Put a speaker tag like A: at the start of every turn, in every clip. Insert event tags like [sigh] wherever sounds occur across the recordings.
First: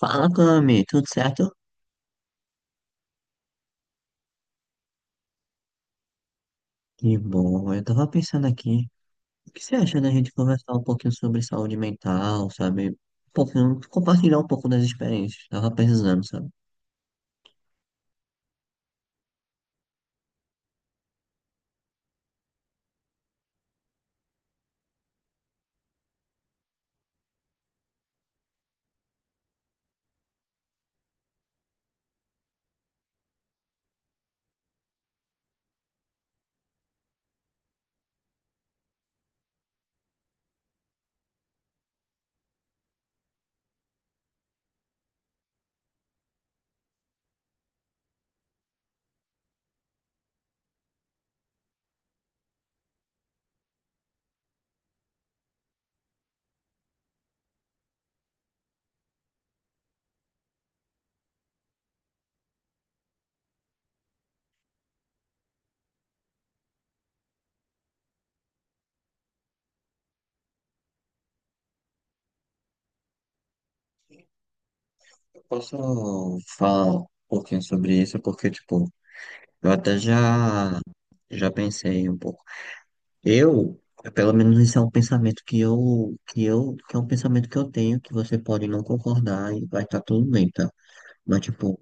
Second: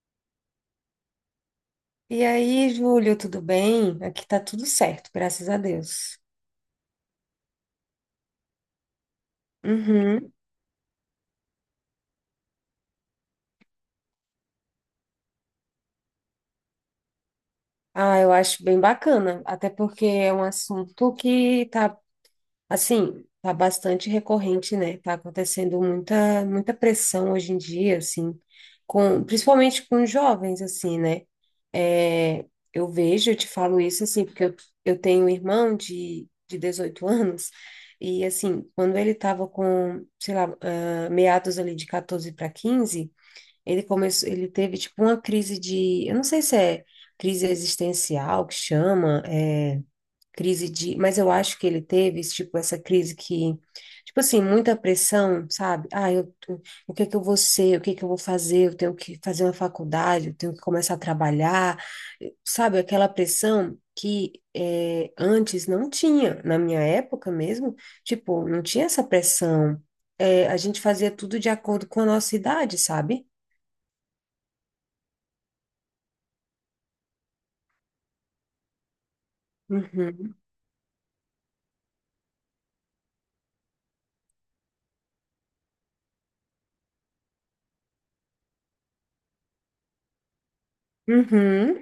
A: Fala, Cami, tudo certo?
B: E aí, Júlio, tudo bem? Aqui tá tudo certo, graças a Deus.
A: Que bom, eu tava pensando aqui, o que você acha da
B: Uhum.
A: gente conversar um pouquinho sobre saúde mental, sabe? Um pouquinho, compartilhar um pouco das experiências, tava precisando, sabe?
B: Ah, eu acho bem bacana, até porque é um assunto que tá, assim, tá bastante recorrente, né? Tá acontecendo muita, muita pressão hoje em dia, assim, principalmente com jovens, assim, né? É, eu te falo isso, assim, porque eu tenho um irmão de 18 anos, e, assim, quando ele tava com, sei lá, meados ali de 14 para quinze. Ele começou, ele teve tipo uma crise de, eu não sei se é crise existencial que chama, é crise de, mas eu acho que ele teve tipo essa crise que, tipo assim, muita pressão, sabe? Ah, o que que eu vou ser? O que que eu vou fazer? Eu tenho que fazer uma faculdade, eu tenho que começar a trabalhar, sabe? Aquela pressão que é, antes não tinha, na minha época mesmo, tipo, não tinha essa pressão. É, a gente fazia tudo de acordo com a nossa idade, sabe?
A: Eu posso falar um pouquinho sobre isso, porque, tipo, eu até
B: Uhum,
A: já pensei um pouco. É pelo menos esse é um pensamento que é um pensamento que eu tenho, que você pode não concordar e vai estar tudo bem, tá? Mas, tipo,
B: uhum,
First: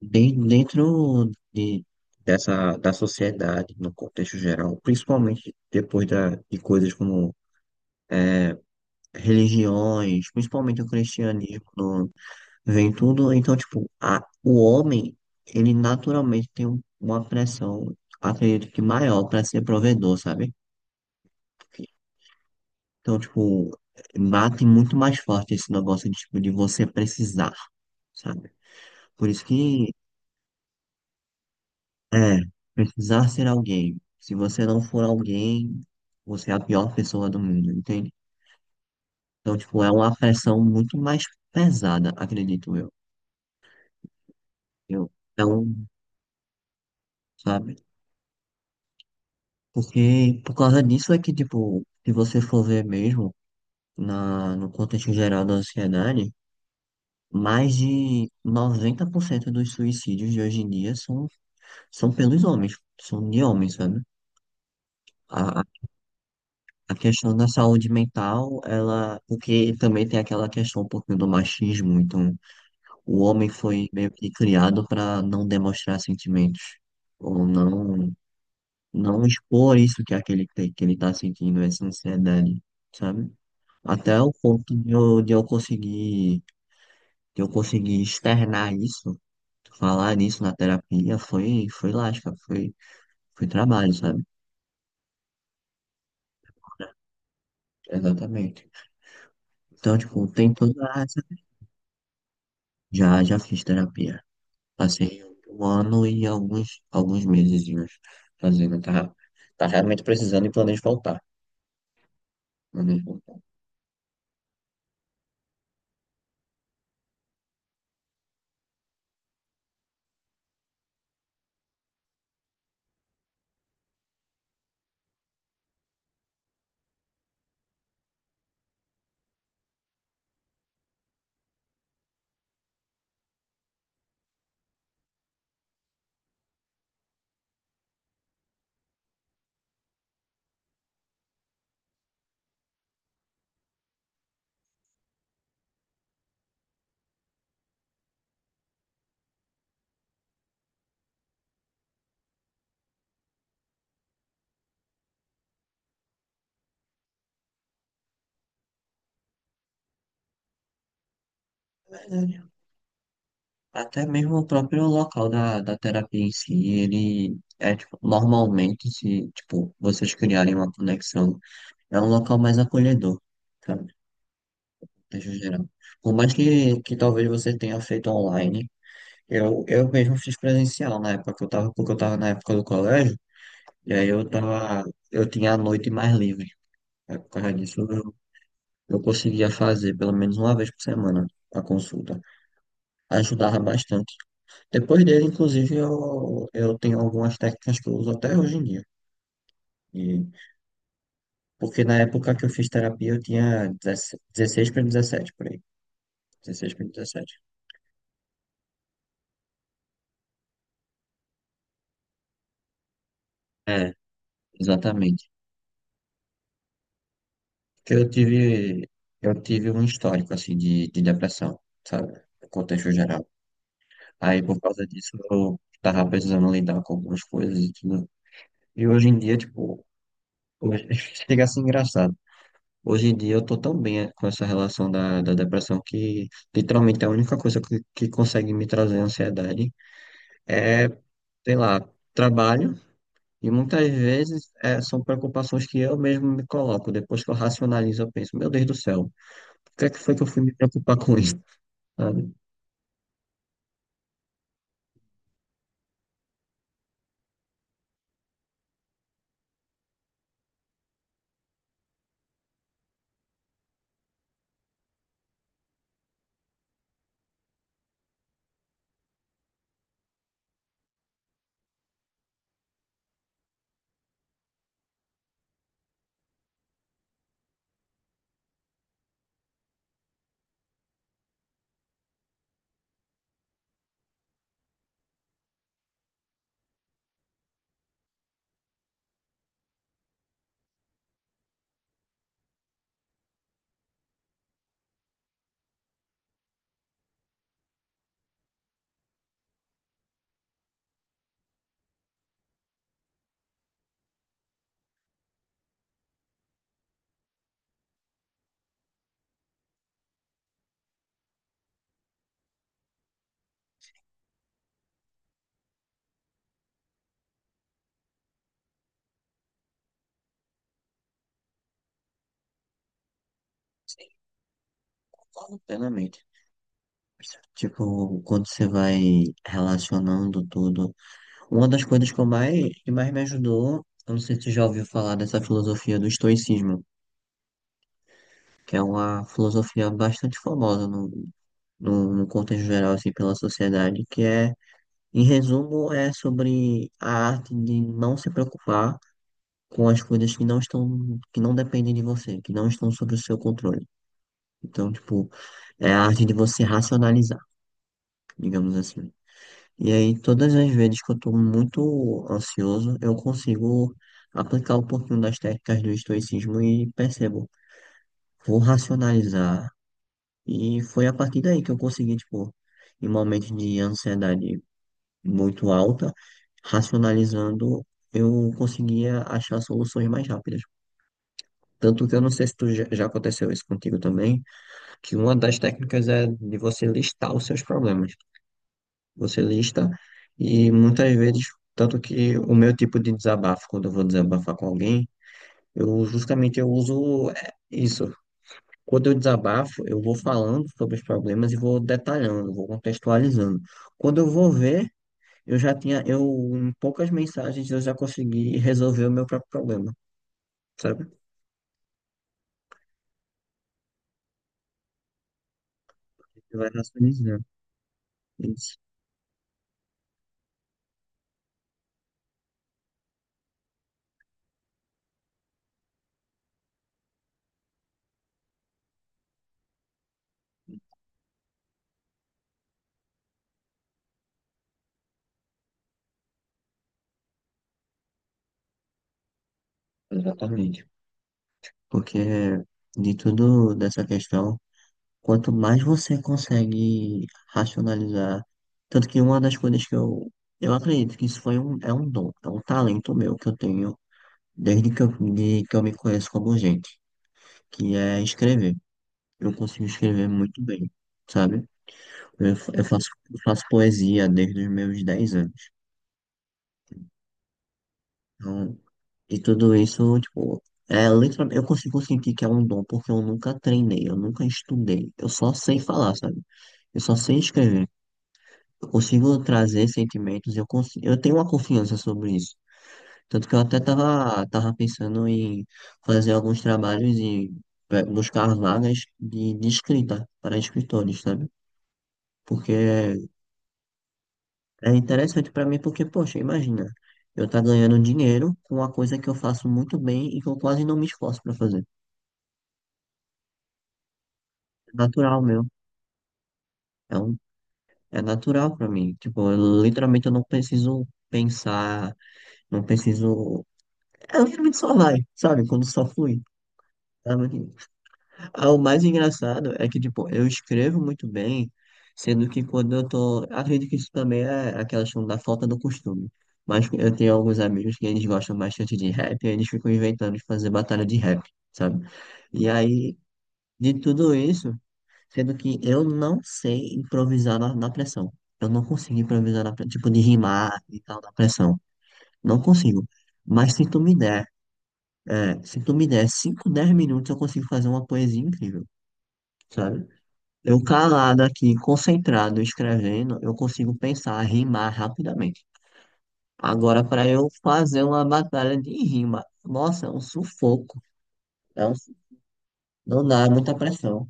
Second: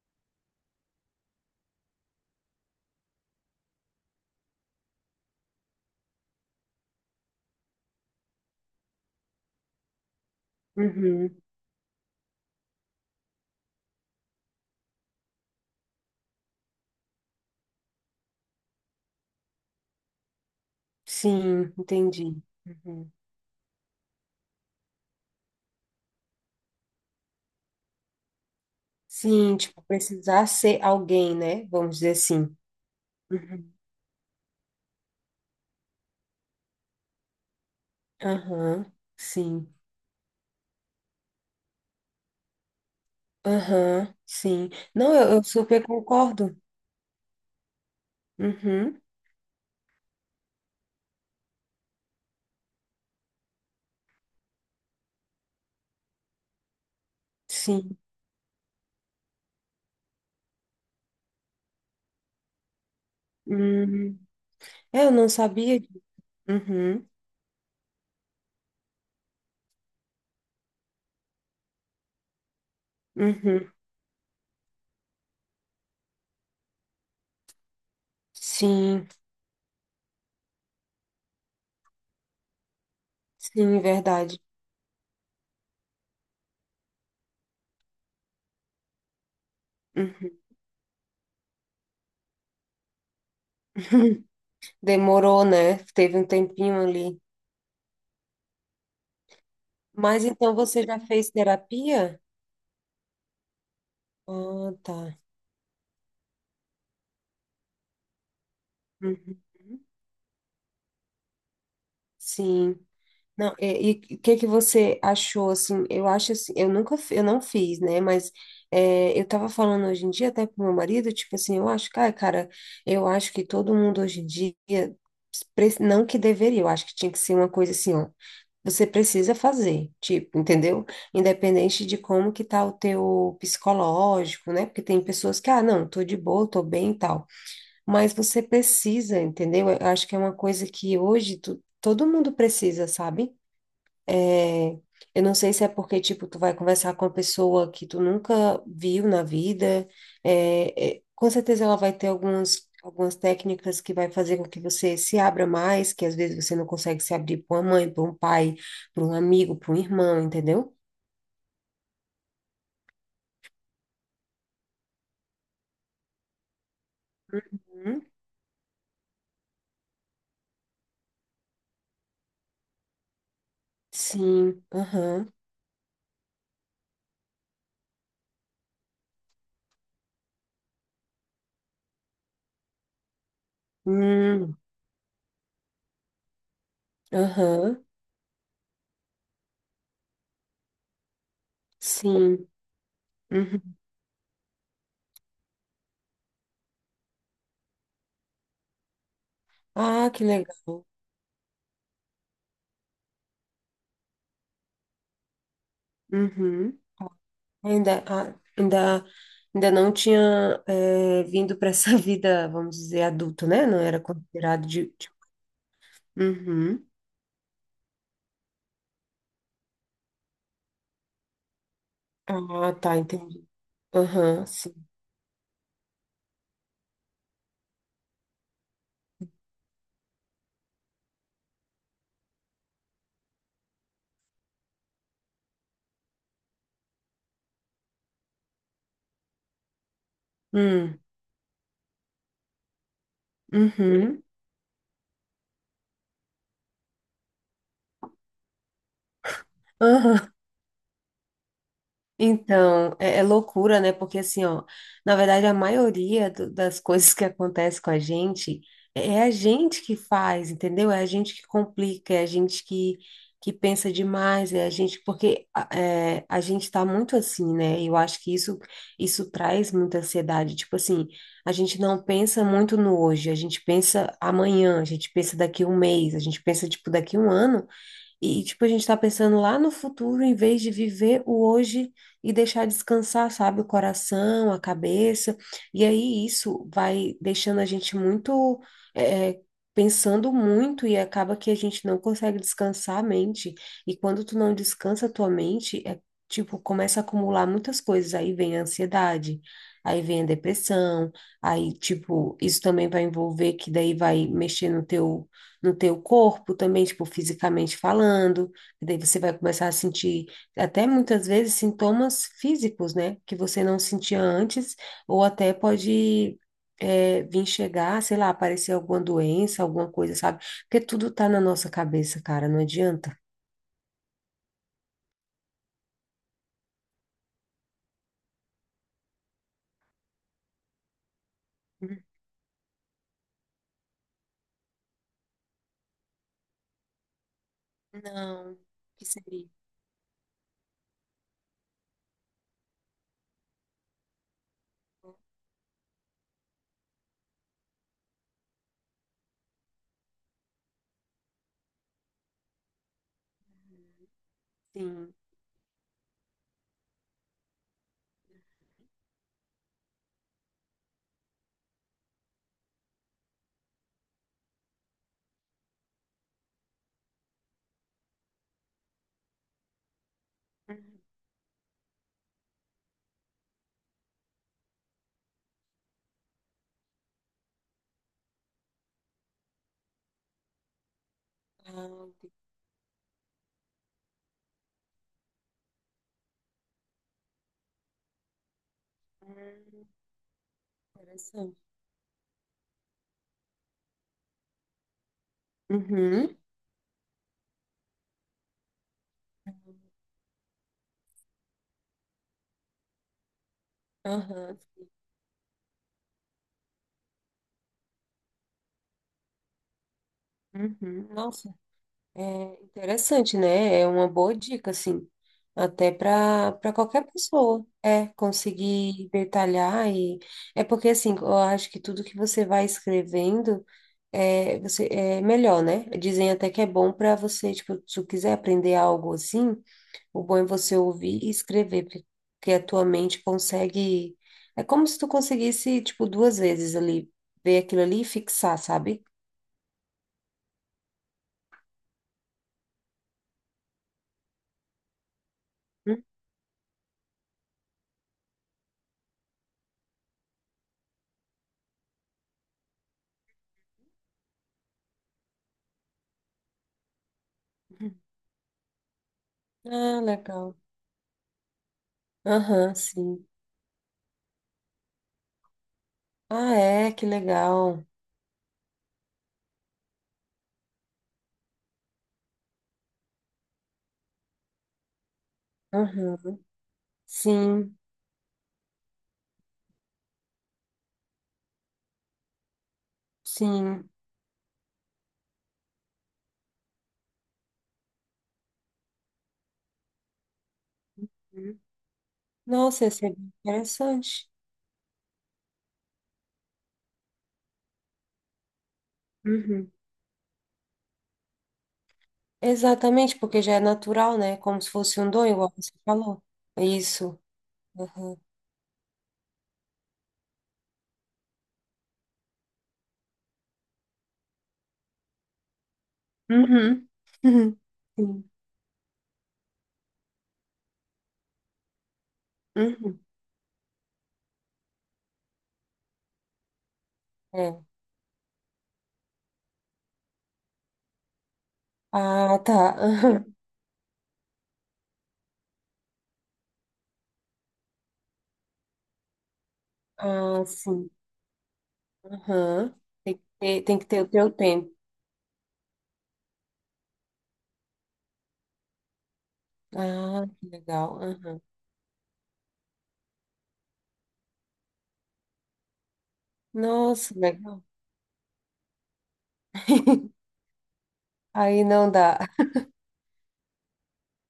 A: dentro da sociedade, no contexto geral, principalmente depois de coisas como religiões, principalmente o
B: uhum.
A: cristianismo, vem tudo. Então, tipo, o homem, ele naturalmente tem uma pressão, acredito que maior para ser provedor, sabe?
B: Sim, entendi. Uhum.
A: Então, tipo, bate muito mais forte esse negócio tipo, de você precisar, sabe? Por isso
B: Sim, tipo,
A: que
B: precisar ser alguém, né? Vamos dizer
A: É,
B: assim.
A: precisar ser
B: Uhum.
A: alguém. Se você não for alguém, você é a pior pessoa do mundo, entende?
B: Aham,
A: Então,
B: sim.
A: tipo, é uma pressão muito mais pesada, acredito eu.
B: Aham, sim. Não, eu
A: Então,
B: super concordo.
A: sabe?
B: Uhum,
A: Porque por causa disso é que, tipo, se você for ver mesmo no contexto geral da sociedade, mais
B: sim.
A: de 90% dos suicídios de hoje em dia são pelos homens, são de homens, sabe?
B: Uhum. É, eu não
A: A,
B: sabia.
A: A
B: Uhum,
A: questão da saúde mental, ela, porque também tem aquela questão um pouquinho do machismo, então o homem
B: uhum.
A: foi meio que criado para não demonstrar sentimentos, ou não,
B: Sim,
A: não expor isso que é aquele que ele tá sentindo, essa ansiedade, sabe?
B: sim,
A: Até o
B: verdade.
A: ponto de eu conseguir externar isso, falar
B: Uhum.
A: nisso na terapia, foi, foi lasca, foi trabalho, sabe?
B: [laughs] Demorou, né? Teve um tempinho ali.
A: Exatamente. Então,
B: Mas
A: tipo, tem
B: então
A: toda
B: você já
A: essa
B: fez terapia?
A: Já fiz terapia.
B: Ah, tá.
A: Passei um ano e alguns meses fazendo. Tá,
B: Uhum.
A: tá realmente precisando e planejo voltar.
B: Sim.
A: Planejo voltar.
B: Não, e o que que você achou assim? Eu acho assim, eu nunca fi- eu não fiz, né? Mas eu tava falando hoje em dia até com meu marido, tipo assim, eu acho que, ai, cara, eu acho que todo mundo hoje em dia não que deveria, eu acho que tinha que ser uma coisa assim, ó. Você precisa fazer, tipo, entendeu? Independente de como que tá o teu psicológico, né? Porque tem pessoas que, ah, não, tô de boa, tô bem e tal, mas você precisa, entendeu? Eu acho que é uma coisa que hoje tu- todo mundo precisa, sabe? É, eu não sei se é porque, tipo, tu vai conversar com uma pessoa que tu nunca viu na vida, com certeza ela vai ter algumas técnicas que vai fazer com que você se abra mais, que às vezes você não consegue se abrir para uma mãe, para um pai, para um amigo, para um irmão, entendeu?
A: É verdade. Até mesmo o próprio local da terapia em si, ele é, tipo,
B: Hum,
A: normalmente, se, tipo, vocês criarem uma conexão, é um local mais acolhedor, sabe? No
B: Sim, aham,
A: contexto geral. Por mais que talvez você tenha feito online, eu mesmo fiz presencial na época que eu tava, porque eu tava na época do colégio. E aí
B: hum,
A: eu tinha a noite mais livre. Aí por causa disso,
B: aham,
A: eu conseguia fazer pelo menos uma vez por semana a consulta.
B: sim,
A: Ajudava
B: uhum.
A: bastante. Depois dele, inclusive, eu tenho algumas técnicas que eu uso até hoje em dia.
B: Ah, que
A: E
B: legal.
A: porque na época que eu fiz terapia, eu tinha 16 para 17, por aí. 16
B: Uhum.
A: para 17.
B: Ainda, a- ainda, ainda não tinha vindo para essa [laughs] vida, vamos dizer, adulta, né? Não
A: É,
B: era considerado.
A: exatamente.
B: Uhum.
A: Porque eu tive um histórico, assim, de depressão, sabe? No
B: Ah,
A: contexto
B: tá,
A: geral.
B: entendi.
A: Aí,
B: Aham,
A: por
B: sim.
A: causa disso, eu tava precisando lidar com algumas coisas e tudo. E hoje em dia, tipo, hoje- [laughs] chega a ser engraçado. Hoje em dia eu tô tão bem com essa relação da depressão que literalmente a única coisa que consegue me trazer ansiedade é,
B: Hum,
A: sei lá, trabalho. E muitas
B: uhum.
A: vezes são preocupações que eu mesmo me coloco. Depois que eu racionalizo, eu penso, meu Deus do céu, por que é que foi que eu
B: Aham.
A: fui me preocupar com isso? Sabe?
B: Então, é loucura, né? Porque assim, ó, na verdade, a maioria das coisas que acontece com a gente é a gente que faz, entendeu? É a gente que complica, é a gente que pensa demais, é a gente, porque a gente tá muito assim, né? E eu acho que isso traz muita ansiedade. Tipo assim, a gente não pensa muito no hoje, a gente pensa amanhã, a gente pensa daqui um mês, a gente pensa, tipo, daqui um ano. E, tipo, a gente tá pensando lá no futuro em vez de viver o hoje e deixar descansar, sabe, o coração, a cabeça. E aí isso vai deixando a gente muito, é, é, pensando muito e acaba que a gente não consegue descansar a mente. E quando tu não descansa a tua mente, é, tipo, começa a acumular muitas coisas. Aí vem a ansiedade, aí vem a depressão, aí, tipo, isso também vai envolver que daí vai mexer no teu corpo também, tipo, fisicamente falando, e daí você vai começar a sentir até muitas vezes sintomas físicos, né, que você não sentia antes, ou até pode vir chegar, sei lá, aparecer alguma doença, alguma coisa, sabe? Porque tudo tá na nossa cabeça, cara, não adianta.
A: Sim, concordo plenamente. Tipo, quando você vai relacionando tudo. Uma das
B: Uhum.
A: coisas que eu mais, que mais me ajudou, eu não sei se você já ouviu falar dessa filosofia do estoicismo,
B: Não,
A: que é
B: que
A: uma
B: seria?
A: filosofia bastante famosa no contexto geral, assim, pela sociedade, que é, em resumo, é sobre a arte de não se preocupar com as coisas que não estão, que não dependem de você, que não estão sob o seu controle. Então,
B: Sim.
A: tipo, é a arte de você racionalizar, digamos assim. E aí, todas as vezes que eu estou muito ansioso, eu consigo aplicar um pouquinho das técnicas do estoicismo e percebo, vou racionalizar. E
B: Uhum.
A: foi a partir daí que eu consegui, tipo, em momentos de ansiedade muito alta, racionalizando, eu conseguia achar soluções mais rápidas.
B: Ah,
A: Tanto que eu não
B: entendi.
A: sei se tu já aconteceu isso contigo também, que uma das técnicas é de você listar os seus problemas. Você
B: Hum,
A: lista, e muitas vezes,
B: Interessante.
A: tanto que o meu tipo de desabafo, quando eu vou desabafar com alguém, eu
B: Uhum.
A: justamente eu uso é, isso. Quando eu desabafo, eu vou falando sobre os problemas e vou detalhando, vou contextualizando. Quando eu vou
B: Aham.
A: ver, eu já tinha, eu, em poucas mensagens, eu já consegui resolver o meu próprio problema, sabe?
B: Uhum. Nossa. É interessante, né? É uma boa dica, assim, até para
A: Você vai
B: para qualquer
A: racionalizando.
B: pessoa, é
A: Isso,
B: conseguir detalhar e é porque assim, eu acho que tudo que você vai escrevendo é você é melhor, né? Dizem até que é bom para você, tipo, se tu quiser aprender algo assim, o bom é você ouvir e escrever, porque a tua mente consegue é como se tu conseguisse, tipo, duas vezes ali ver aquilo ali e fixar, sabe?
A: exatamente. Porque de tudo dessa questão. Quanto mais você consegue racionalizar, tanto que uma das coisas que eu acredito que isso foi um, é um dom, é um talento meu que eu tenho desde que eu me conheço como gente, que
B: Uhum.
A: é escrever. Eu consigo
B: Ah,
A: escrever
B: legal.
A: muito bem, sabe?
B: Aham, sim.
A: Eu faço poesia desde os meus 10 anos.
B: Ah, é, que legal.
A: Então, e tudo isso, tipo, eu consigo sentir que é um dom porque eu nunca treinei, eu nunca estudei, eu só sei falar, sabe?
B: Uhum.
A: Eu só sei
B: Sim,
A: escrever. Eu consigo trazer sentimentos, eu tenho uma confiança sobre isso. Tanto que eu até
B: sim.
A: tava pensando em fazer alguns trabalhos e buscar vagas de escrita para escritores, sabe?
B: Uhum.
A: Porque
B: Nossa, ia ser bem interessante.
A: é interessante para mim, porque, poxa, imagina, eu tá ganhando dinheiro com uma coisa que eu faço
B: Uhum.
A: muito bem e que eu quase não me esforço para fazer.
B: Exatamente, porque já é natural, né? Como se
A: É
B: fosse um dom,
A: natural
B: igual
A: meu,
B: você falou. É
A: é,
B: isso.
A: um,
B: Uhum.
A: é natural para mim. Tipo, literalmente eu não preciso pensar, não preciso. É, literalmente só vai, sabe? Quando só flui.
B: Uhum. [laughs]
A: Tá
B: Uhum.
A: muito
B: Sim.
A: Ah, o mais engraçado é que, tipo, eu escrevo muito bem, sendo que quando
B: Uhum.
A: eu tô. Acredito que isso também é aquela questão da falta do costume. Mas eu tenho alguns
B: É.
A: amigos que eles gostam bastante de rap, e eles ficam inventando de fazer batalha de rap, sabe?
B: Ah,
A: E
B: tá.
A: aí,
B: [laughs] Uhum.
A: de tudo isso, sendo que eu não sei improvisar na pressão. Eu não consigo improvisar na pressão, tipo, de
B: Ah,
A: rimar
B: sim.
A: e tal, na pressão. Não
B: Uhum.
A: consigo. Mas
B: Tem
A: se
B: que
A: tu
B: ter o
A: me
B: teu
A: der,
B: tempo.
A: é, se tu me der 5, 10 minutos, eu consigo fazer uma poesia incrível. Sabe?
B: Ah, que
A: Eu
B: legal.
A: calado
B: Uhum.
A: aqui, concentrado, escrevendo, eu consigo pensar, rimar rapidamente. Agora,
B: Nossa,
A: para eu
B: legal.
A: fazer uma batalha de rima, nossa, é um
B: [laughs]
A: sufoco.
B: Aí
A: É
B: não
A: um, su-
B: dá.
A: não dá, é muita pressão.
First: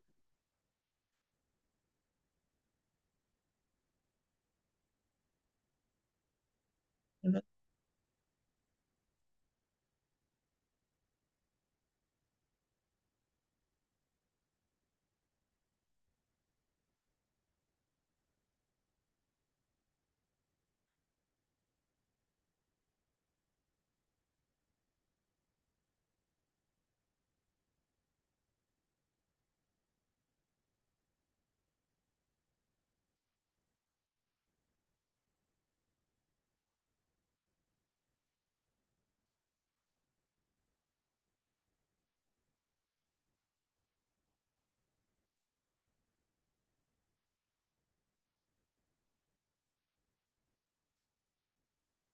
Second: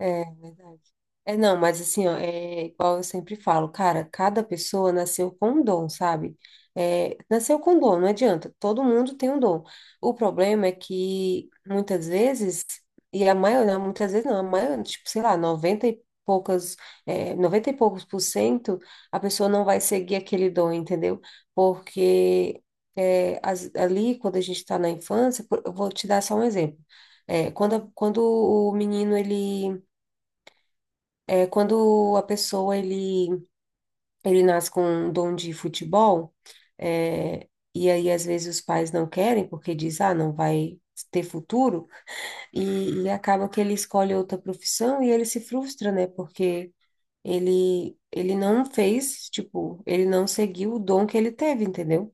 B: É, verdade. É, não, mas assim, ó, é igual eu sempre falo, cara, cada pessoa nasceu com um dom, sabe? É, nasceu com um dom, não adianta, todo mundo tem um dom. O problema é que muitas vezes, e a maioria, muitas vezes não, a maioria, tipo, sei lá, 90 e poucas, 90 e poucos por cento, a pessoa não vai seguir aquele dom, entendeu? Porque ali, quando a gente está na infância, eu vou te dar só um exemplo. É, quando, quando o menino, ele quando a pessoa ele, nasce com um dom de futebol, é, e aí às vezes os pais não querem porque diz, ah, não vai ter futuro, e acaba que ele escolhe outra profissão e ele se frustra, né? Porque ele não fez, tipo, ele não seguiu o dom que ele teve, entendeu?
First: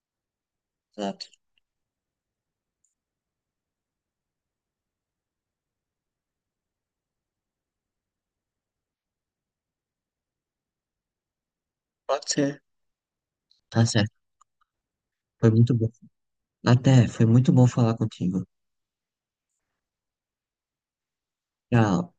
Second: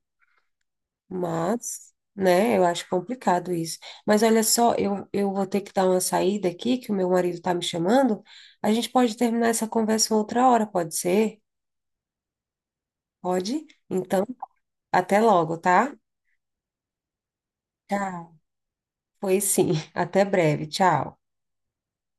A: Exato,
B: Mas, né, eu acho complicado isso. Mas olha só, eu vou ter que dar uma saída aqui, que o meu marido tá me chamando. A gente pode terminar essa conversa outra hora, pode ser?
A: pode ser.
B: Pode?
A: Tá certo,
B: Então, até
A: foi
B: logo,
A: muito bom.
B: tá?
A: Até, foi muito bom falar
B: Tchau.
A: contigo.
B: Pois sim, [laughs] até breve. Tchau.
A: Tchau.